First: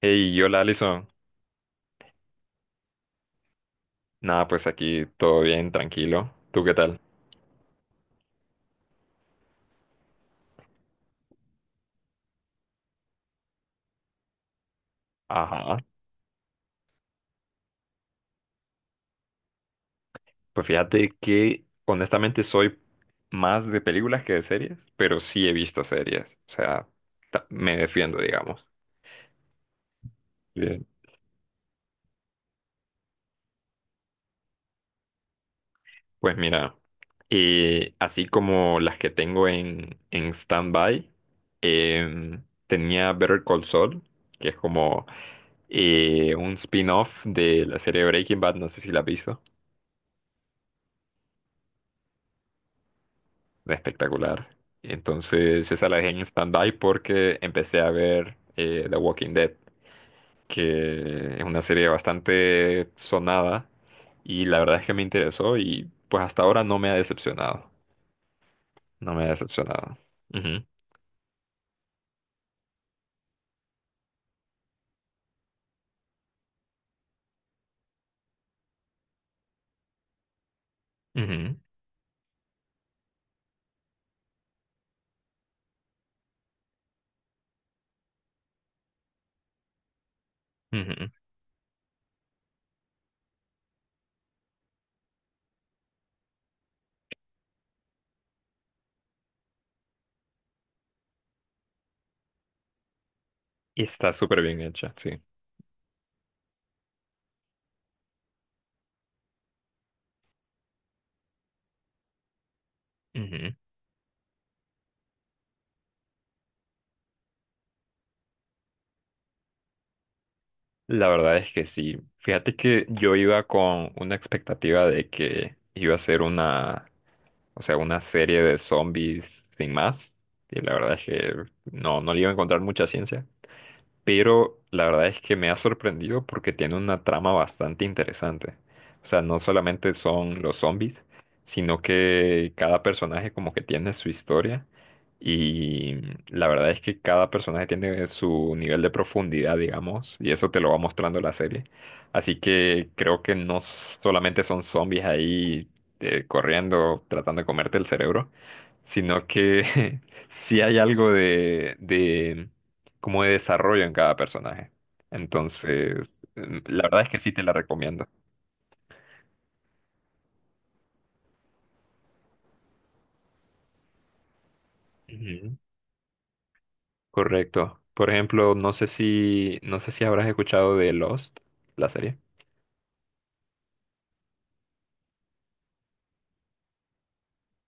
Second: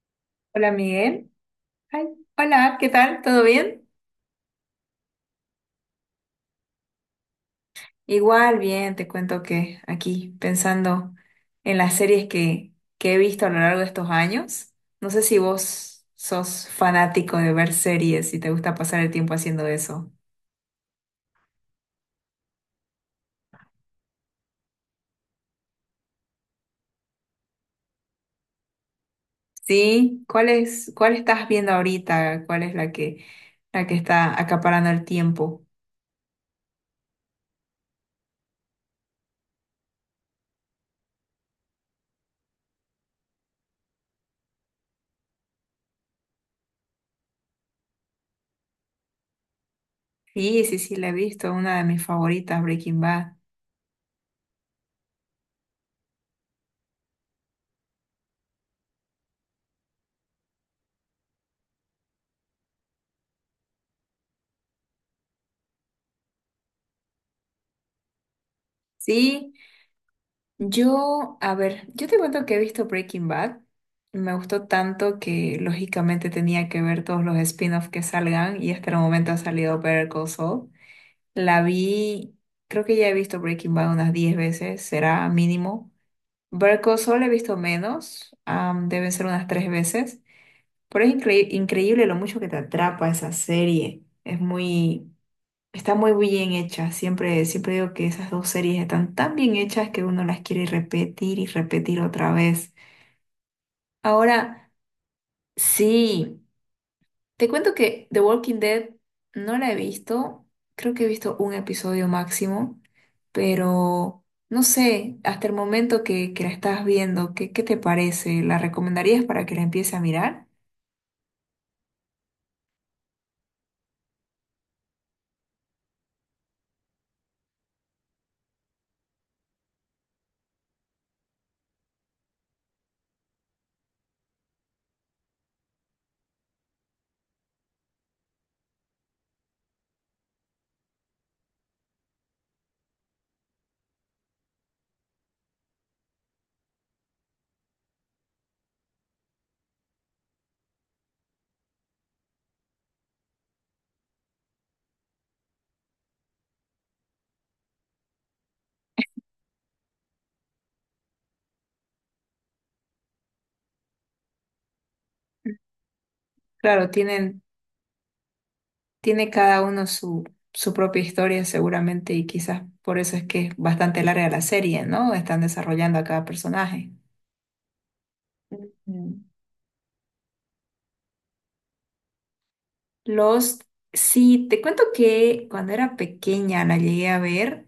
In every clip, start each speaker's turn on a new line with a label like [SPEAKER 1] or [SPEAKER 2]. [SPEAKER 1] Hey, hola
[SPEAKER 2] Hola
[SPEAKER 1] Alison.
[SPEAKER 2] Miguel. Ay, hola, ¿qué tal? ¿Todo bien?
[SPEAKER 1] Nada, pues aquí todo bien, tranquilo. ¿Tú qué tal?
[SPEAKER 2] Igual, bien, te cuento que aquí pensando en las series que he visto a lo largo de estos años. No sé si
[SPEAKER 1] Ajá.
[SPEAKER 2] vos sos fanático de ver series y te gusta pasar el tiempo haciendo eso.
[SPEAKER 1] Pues fíjate que honestamente soy más de películas que de series, pero sí he visto series. O sea, me defiendo, digamos.
[SPEAKER 2] ¿Sí? ¿Cuál
[SPEAKER 1] Bien.
[SPEAKER 2] es, cuál estás viendo ahorita? ¿Cuál es la que está acaparando el tiempo?
[SPEAKER 1] Pues mira, así como las que tengo en stand-by, em, tenía Better Call Saul, que es como un spin-off de la serie Breaking Bad, no sé si la has visto.
[SPEAKER 2] Sí, sí, sí, la he visto, una de mis favoritas, Breaking Bad.
[SPEAKER 1] Espectacular. Entonces esa la dejé en stand-by porque empecé a ver The Walking Dead, que es una serie bastante sonada y la verdad es que me interesó y pues hasta ahora no me ha decepcionado. No me ha
[SPEAKER 2] Sí.
[SPEAKER 1] decepcionado. Ujú,
[SPEAKER 2] Yo, a ver, yo te cuento que he visto Breaking Bad. Me gustó tanto que lógicamente tenía que ver todos los spin-offs que salgan y hasta el momento ha salido Better Call Saul.
[SPEAKER 1] ujú,
[SPEAKER 2] La vi, creo que ya he visto Breaking Bad unas 10 veces, será mínimo. Better Call Saul he visto menos, deben ser unas 3 veces. Pero
[SPEAKER 1] ujú.
[SPEAKER 2] es increíble lo mucho que te atrapa esa serie. Está muy bien hecha. Siempre digo que esas dos series están tan bien hechas que uno las quiere repetir y repetir otra vez.
[SPEAKER 1] Y está súper bien
[SPEAKER 2] Ahora,
[SPEAKER 1] hecha, sí.
[SPEAKER 2] sí, te cuento que The Walking Dead no la he visto. Creo que he visto un episodio máximo,
[SPEAKER 1] Ujú.
[SPEAKER 2] pero no sé, hasta el momento que la estás viendo, ¿qué te parece? ¿La recomendarías para que la empiece a mirar?
[SPEAKER 1] La verdad es que sí. Fíjate que yo iba con una expectativa de que iba a ser una. O sea, una serie de zombies sin más. Y la verdad es que no le iba a encontrar mucha ciencia, pero la verdad es que me ha sorprendido porque tiene una trama bastante interesante. O sea, no solamente son los zombies, sino que cada personaje como que tiene su historia y la verdad es que cada personaje tiene su nivel de profundidad, digamos, y eso te lo va mostrando la serie. Así que creo que no solamente son zombies ahí corriendo, tratando de comerte el cerebro, sino que sí hay algo de cómo desarrollan cada personaje. Entonces, la
[SPEAKER 2] Claro,
[SPEAKER 1] verdad es que sí te
[SPEAKER 2] tienen
[SPEAKER 1] la recomiendo.
[SPEAKER 2] Tiene cada uno su propia historia seguramente y quizás por eso es que es bastante larga la serie, ¿no? Están
[SPEAKER 1] Ujú.
[SPEAKER 2] desarrollando a cada personaje.
[SPEAKER 1] Correcto. Por ejemplo,
[SPEAKER 2] Ujú.
[SPEAKER 1] no sé si habrás escuchado de Lost, la serie.
[SPEAKER 2] Los, sí, te cuento que cuando era pequeña la llegué a ver,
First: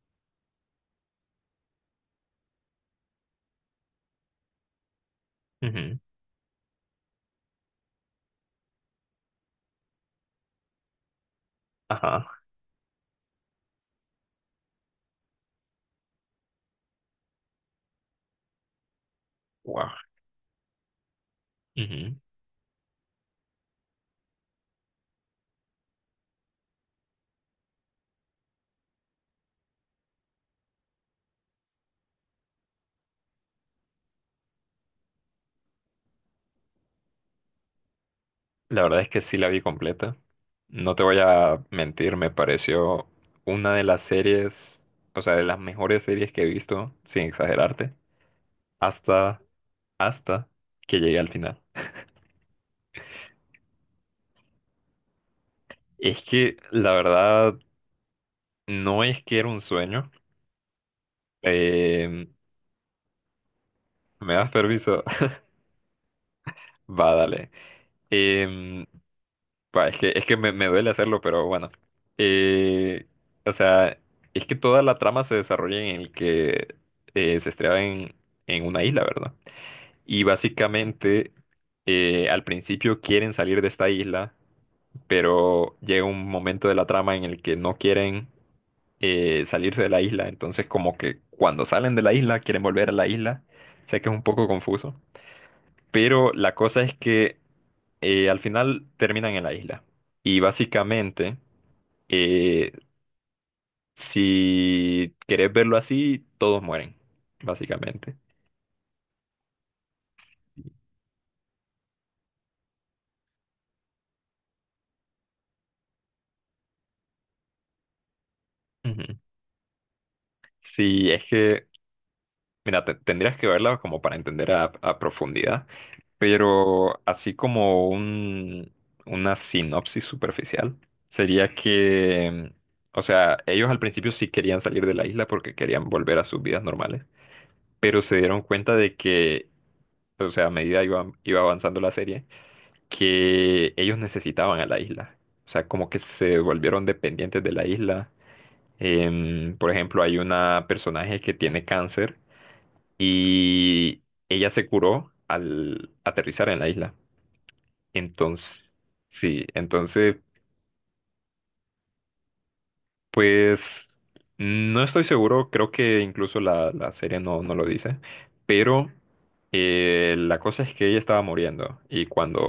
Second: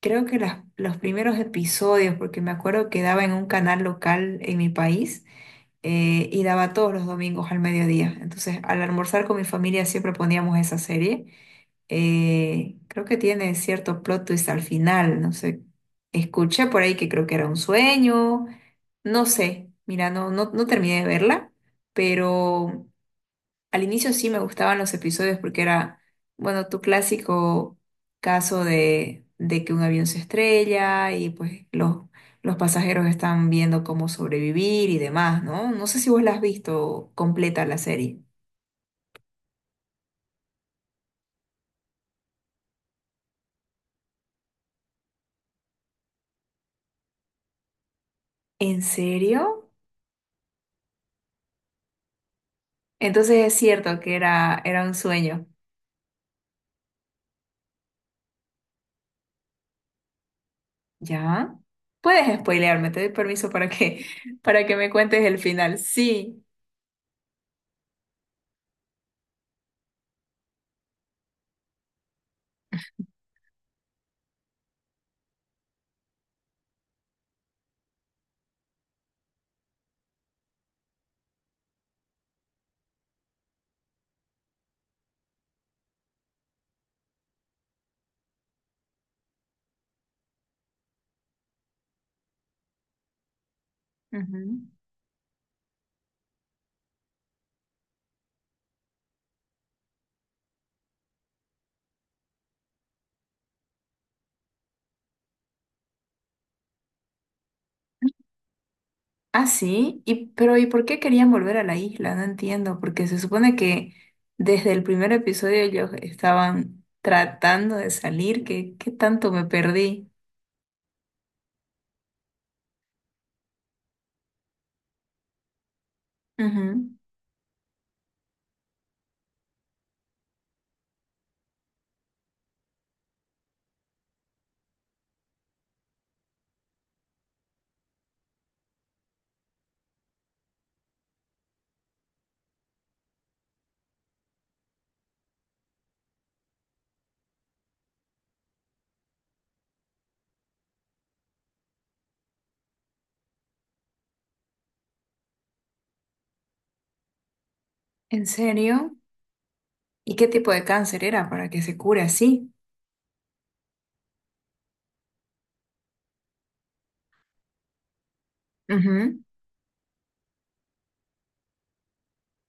[SPEAKER 2] creo que los primeros episodios, porque me acuerdo que daba en un canal local en mi país
[SPEAKER 1] Ujú.
[SPEAKER 2] eh, y daba todos los domingos al mediodía. Entonces, al almorzar con mi familia siempre poníamos esa serie.
[SPEAKER 1] Ajá.
[SPEAKER 2] Creo que tiene cierto plot twist al final, no sé. Escuché por ahí que creo que era un sueño, no sé.
[SPEAKER 1] Wow.
[SPEAKER 2] Mira, no, no, no terminé de verla,
[SPEAKER 1] Ujú.
[SPEAKER 2] pero al inicio sí me gustaban los episodios porque era, bueno, tu clásico caso de que un avión se estrella y pues los pasajeros están viendo cómo sobrevivir y demás, ¿no? No sé si vos la has visto completa la serie.
[SPEAKER 1] La verdad es que sí la vi completa. No te voy a mentir, me pareció una de las series, o sea, de las mejores series que he visto, sin exagerarte,
[SPEAKER 2] ¿En
[SPEAKER 1] hasta,
[SPEAKER 2] serio?
[SPEAKER 1] hasta que llegué al final.
[SPEAKER 2] Entonces es cierto que era un sueño.
[SPEAKER 1] Es que la verdad no es que era un sueño.
[SPEAKER 2] ¿Ya?
[SPEAKER 1] Eh,
[SPEAKER 2] Puedes spoilearme, te doy permiso para que,
[SPEAKER 1] ¿Me das
[SPEAKER 2] para que me
[SPEAKER 1] permiso?
[SPEAKER 2] cuentes el final. Sí.
[SPEAKER 1] Va, dale. Em, es que me duele hacerlo, pero bueno. Eh, o sea, es que toda la trama se desarrolla en el que se estrella en una isla, ¿verdad? Y básicamente al principio quieren salir de esta isla, pero llega un momento de la trama en el que no quieren salirse de la isla, entonces como que cuando salen de la isla quieren volver a la isla. Sé que es un poco
[SPEAKER 2] Ujú.
[SPEAKER 1] confuso. Pero la cosa es que al final terminan en la isla. Y básicamente, eh, si querés verlo así, todos mueren, básicamente.
[SPEAKER 2] Ah, sí. Y, pero ¿y por qué querían volver a la isla? No entiendo, porque se supone que desde el primer episodio ellos estaban tratando de salir. ¿Qué
[SPEAKER 1] Ujú.
[SPEAKER 2] tanto me perdí?
[SPEAKER 1] Sí, es que, mira, tendrías que verla como para entender a profundidad,
[SPEAKER 2] Ujú.
[SPEAKER 1] pero así como un, una sinopsis superficial, sería que, o sea, ellos al principio sí querían salir de la isla porque querían volver a sus vidas normales, pero se dieron cuenta de que, o sea, a medida iba avanzando la serie, que ellos necesitaban a la isla. O sea, como que se volvieron dependientes de la isla. Por ejemplo, hay una personaje que tiene cáncer y ella se curó al aterrizar en la isla.
[SPEAKER 2] ¿En
[SPEAKER 1] Entonces,
[SPEAKER 2] serio?
[SPEAKER 1] sí,
[SPEAKER 2] ¿Y
[SPEAKER 1] entonces
[SPEAKER 2] qué tipo de cáncer era para que se cure así?
[SPEAKER 1] pues no estoy seguro, creo que incluso la serie no lo dice, pero
[SPEAKER 2] Ujú.
[SPEAKER 1] la cosa es que ella estaba muriendo y cuando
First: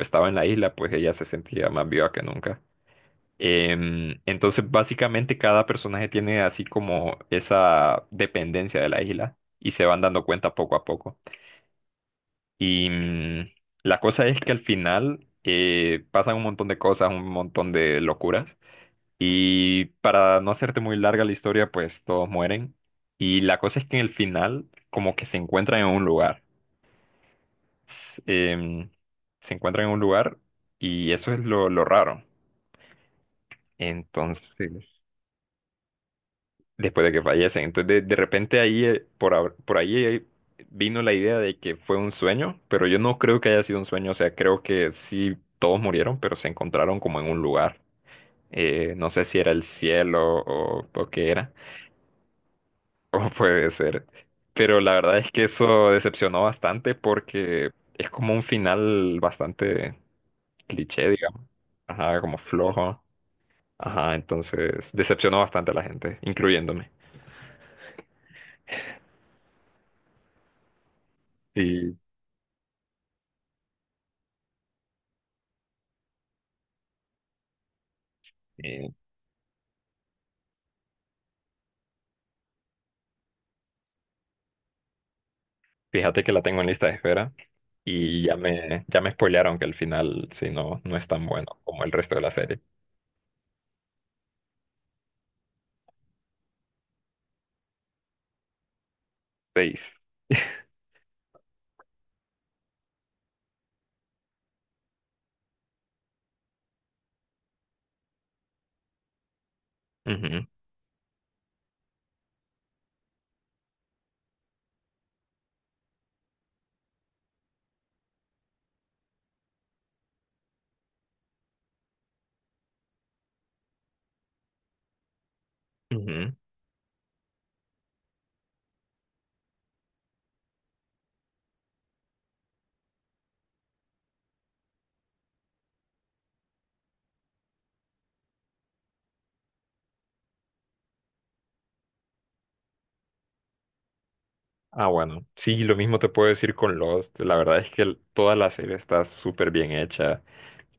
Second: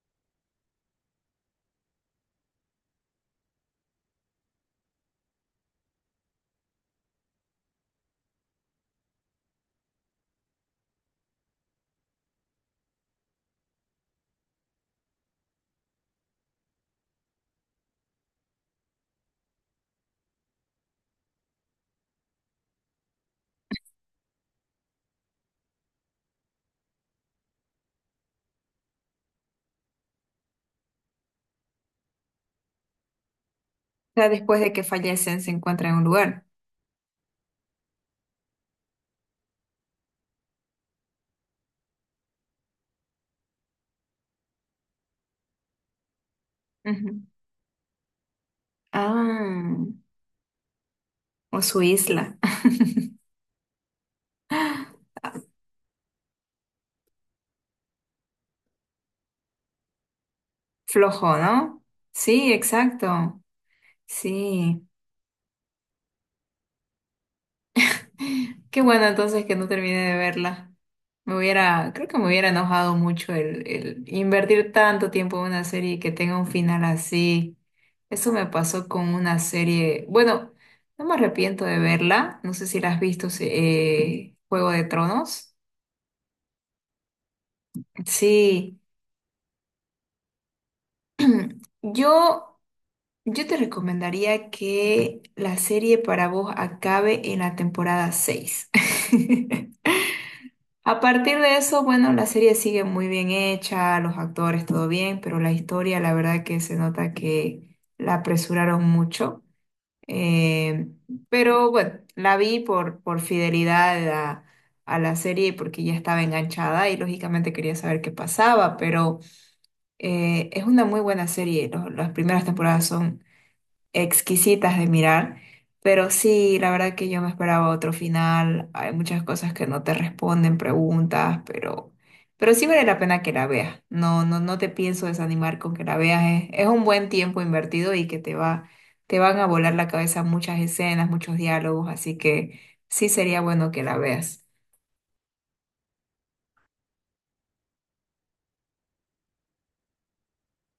[SPEAKER 1] estaba en la isla, pues ella se sentía más viva que nunca. Entonces, básicamente cada personaje tiene así como esa dependencia de la isla y se van dando cuenta poco a poco. Y la cosa es que al final pasan un montón de cosas, un montón de locuras. Y para no hacerte muy larga la historia, pues todos mueren. Y la cosa es que en el final, como que se encuentran en un lugar. S- em, se encuentran en un lugar y eso es lo raro.
[SPEAKER 2] O sea, después de que
[SPEAKER 1] Entonces,
[SPEAKER 2] fallecen, se encuentran en un lugar.
[SPEAKER 1] después de que fallecen. Entonces, de repente ahí, por ahí vino la idea de que fue un sueño, pero yo no creo que haya sido un sueño. O sea, creo que sí, todos murieron, pero se encontraron como
[SPEAKER 2] Ujú.
[SPEAKER 1] en un lugar. No sé si era el
[SPEAKER 2] Ah,
[SPEAKER 1] cielo o qué era.
[SPEAKER 2] o su isla.
[SPEAKER 1] O puede ser. Pero la verdad es que eso decepcionó bastante porque es como un final bastante cliché,
[SPEAKER 2] Flojo,
[SPEAKER 1] digamos.
[SPEAKER 2] ¿no?
[SPEAKER 1] Ajá, como
[SPEAKER 2] Sí,
[SPEAKER 1] flojo.
[SPEAKER 2] exacto.
[SPEAKER 1] Ajá,
[SPEAKER 2] Sí.
[SPEAKER 1] entonces decepcionó bastante a la gente, incluyéndome.
[SPEAKER 2] Qué bueno entonces que no terminé de verla. Me hubiera,
[SPEAKER 1] Sí,
[SPEAKER 2] creo que me hubiera enojado mucho el invertir tanto tiempo en una serie y que tenga un final así. Eso me pasó
[SPEAKER 1] sí.
[SPEAKER 2] con una serie. Bueno, no me arrepiento de verla. No sé si la has visto, Juego de Tronos.
[SPEAKER 1] Fíjate que la tengo en lista de espera y ya
[SPEAKER 2] Sí.
[SPEAKER 1] ya me spoilearon que el final, si no, no es tan bueno como el resto de la
[SPEAKER 2] Yo
[SPEAKER 1] serie.
[SPEAKER 2] Yo te recomendaría que la serie para vos acabe en la temporada 6.
[SPEAKER 1] Seis.
[SPEAKER 2] A partir de eso, bueno, la serie sigue muy bien hecha, los actores todo bien, pero la historia, la verdad que se nota que la apresuraron mucho.
[SPEAKER 1] Ujú,
[SPEAKER 2] Eh, pero bueno, la vi por fidelidad a la serie y porque ya estaba enganchada y lógicamente quería saber qué pasaba, pero es una muy buena serie. Las primeras temporadas son exquisitas de mirar, pero
[SPEAKER 1] ujú.
[SPEAKER 2] sí, la verdad que yo me esperaba otro final, hay muchas cosas que no te responden, preguntas, pero, sí vale la pena que la veas, no, no, no te pienso desanimar con que la veas, es un buen tiempo invertido y que te van a volar la cabeza muchas escenas, muchos diálogos, así que sí sería bueno que la veas.
[SPEAKER 1] Ah, bueno. Sí, lo mismo te puedo decir con Lost. La verdad es que toda la serie está súper bien hecha.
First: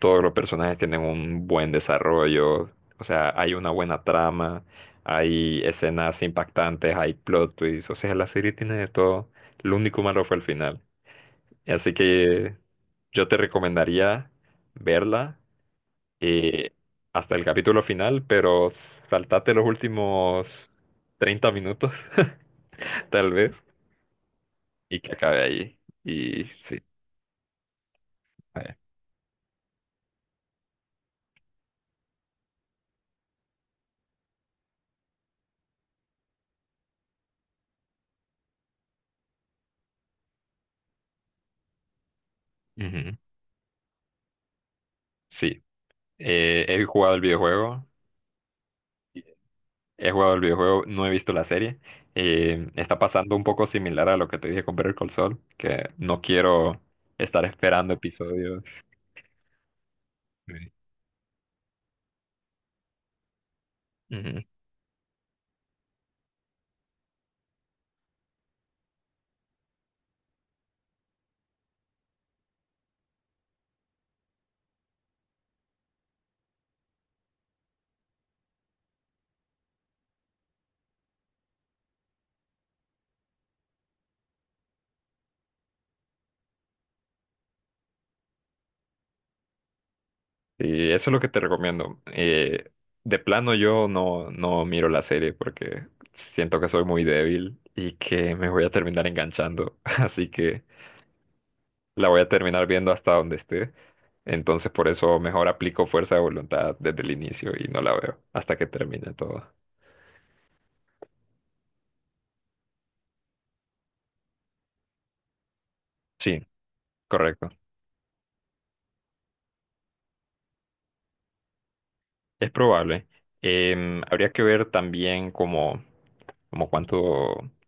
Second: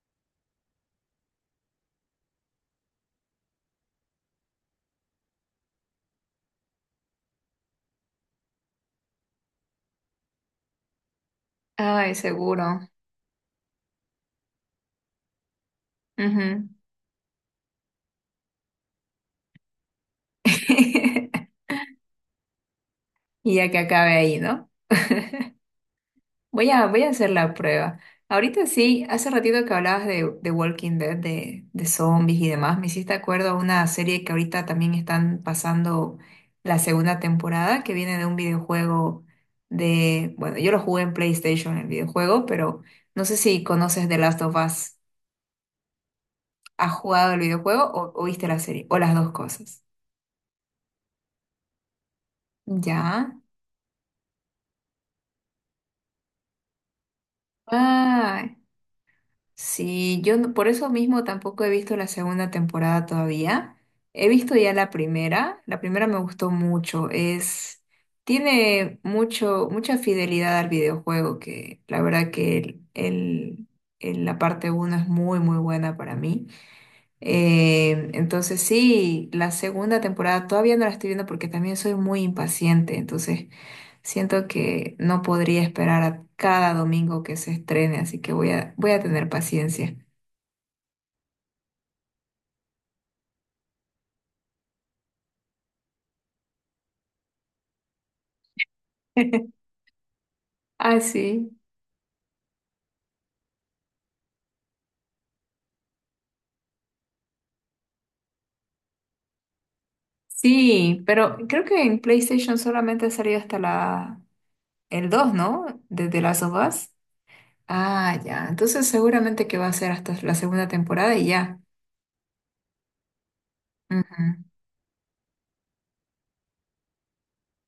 [SPEAKER 1] Todos los personajes tienen un buen desarrollo, o sea, hay una buena trama, hay escenas impactantes, hay plot twists, o sea, la serie tiene de todo. Lo único malo fue el final. Así
[SPEAKER 2] Ay,
[SPEAKER 1] que
[SPEAKER 2] seguro.
[SPEAKER 1] yo te recomendaría verla
[SPEAKER 2] Ujú.
[SPEAKER 1] eh, hasta el capítulo final, pero saltate los últimos 30 minutos, tal
[SPEAKER 2] Y
[SPEAKER 1] vez,
[SPEAKER 2] ya que acabe ahí, ¿no?
[SPEAKER 1] y que acabe ahí. Y
[SPEAKER 2] Voy
[SPEAKER 1] sí.
[SPEAKER 2] a, voy a hacer la prueba. Ahorita
[SPEAKER 1] eh,
[SPEAKER 2] sí, hace ratito que hablabas de Walking Dead, de zombies y demás, me hiciste acuerdo a una serie que ahorita también están pasando la segunda temporada, que viene de un videojuego de, bueno, yo lo jugué en PlayStation, el videojuego, pero
[SPEAKER 1] ujú,
[SPEAKER 2] no sé si conoces The Last of Us.
[SPEAKER 1] Sí. He
[SPEAKER 2] ¿Has
[SPEAKER 1] jugado el
[SPEAKER 2] jugado el videojuego
[SPEAKER 1] videojuego.
[SPEAKER 2] o viste la serie? O las dos cosas.
[SPEAKER 1] He jugado el videojuego, no he visto la serie. Está pasando
[SPEAKER 2] Ya.
[SPEAKER 1] un poco similar a lo que te dije con Better Call Saul, que no quiero estar esperando
[SPEAKER 2] Ah.
[SPEAKER 1] episodios.
[SPEAKER 2] Sí, yo no- por
[SPEAKER 1] Sí.
[SPEAKER 2] eso mismo tampoco he visto la segunda temporada todavía. He
[SPEAKER 1] Ujú.
[SPEAKER 2] visto ya la primera. La primera me gustó mucho. Tiene mucha fidelidad al videojuego, que la verdad que la parte uno es muy, muy buena para mí. Entonces sí, la segunda temporada todavía no la estoy viendo porque también soy muy impaciente, entonces siento que no podría esperar a cada domingo que se estrene, así que voy a tener paciencia.
[SPEAKER 1] Y eso es lo que te recomiendo. De plano yo no miro la serie porque siento que soy muy débil y que me voy a terminar enganchando. Así que
[SPEAKER 2] Ah, sí.
[SPEAKER 1] la voy a terminar viendo hasta donde esté. Entonces por eso mejor aplico fuerza de voluntad desde el inicio y no la veo hasta que termine todo.
[SPEAKER 2] Sí, pero creo que en PlayStation solamente ha salido hasta la el 2, ¿no? De The Last
[SPEAKER 1] Sí,
[SPEAKER 2] of Us.
[SPEAKER 1] correcto.
[SPEAKER 2] Ah, ya. Entonces seguramente que va a ser hasta la segunda temporada y ya.
[SPEAKER 1] Es probable.
[SPEAKER 2] Ujú,
[SPEAKER 1] Habría que ver también como, como cuánto,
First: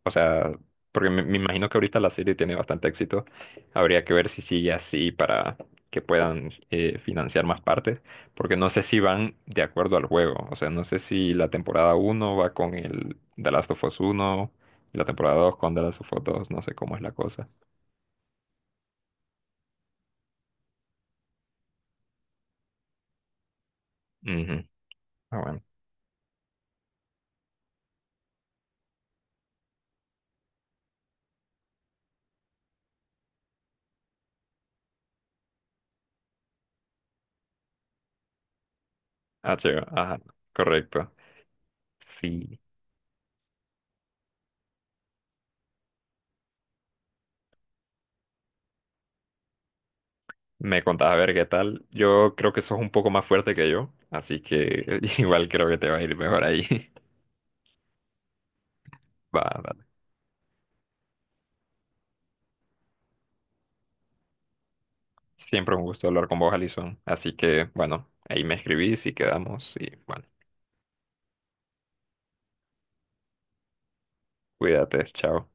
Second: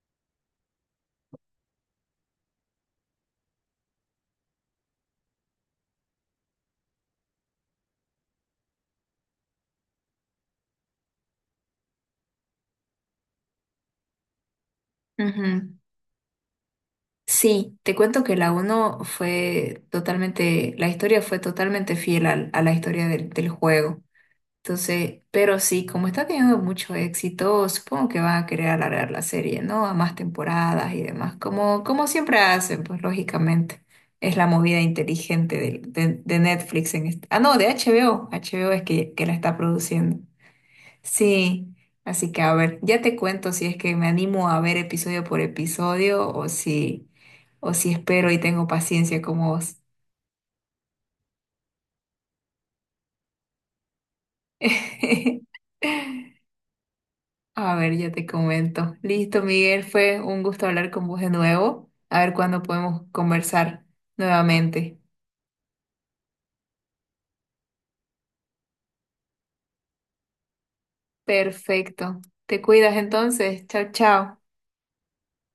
[SPEAKER 1] o sea, porque me imagino que ahorita la serie tiene bastante éxito. Habría que ver si sigue así para que puedan financiar más partes, porque no sé si van de acuerdo al juego. O sea, no sé si la temporada uno va con el The Last of Us 1 y la temporada 2
[SPEAKER 2] ujú.
[SPEAKER 1] con The Last of Us 2. No sé cómo es la cosa.
[SPEAKER 2] Sí, te cuento que la uno fue totalmente, la historia fue totalmente fiel a la historia del juego.
[SPEAKER 1] Ujú.
[SPEAKER 2] Entonces,
[SPEAKER 1] Ah,
[SPEAKER 2] pero
[SPEAKER 1] bueno.
[SPEAKER 2] sí, como está teniendo mucho éxito, supongo que van a querer alargar la serie, ¿no? A más temporadas y demás, como siempre hacen, pues lógicamente. Es la movida inteligente de Netflix en este... Ah, no, de HBO. HBO es que la
[SPEAKER 1] Ah,
[SPEAKER 2] está
[SPEAKER 1] chévere.
[SPEAKER 2] produciendo.
[SPEAKER 1] Ajá, correcto.
[SPEAKER 2] Sí, así que a
[SPEAKER 1] Sí.
[SPEAKER 2] ver, ya te cuento si es que me animo a ver episodio por episodio o si espero y tengo paciencia como vos.
[SPEAKER 1] Me contás a ver qué tal. Yo creo que sos un poco más fuerte que yo, así que igual creo que te va a ir mejor ahí.
[SPEAKER 2] A ver, ya te comento.
[SPEAKER 1] Va,
[SPEAKER 2] Listo, Miguel,
[SPEAKER 1] dale.
[SPEAKER 2] fue un gusto hablar con vos de nuevo. A ver cuándo podemos conversar nuevamente.
[SPEAKER 1] Siempre un gusto hablar con vos, Alison. Así que, bueno, ahí me escribís y quedamos y bueno,
[SPEAKER 2] Perfecto. Te cuidas entonces. Chao, chao.
[SPEAKER 1] cuídate, chao.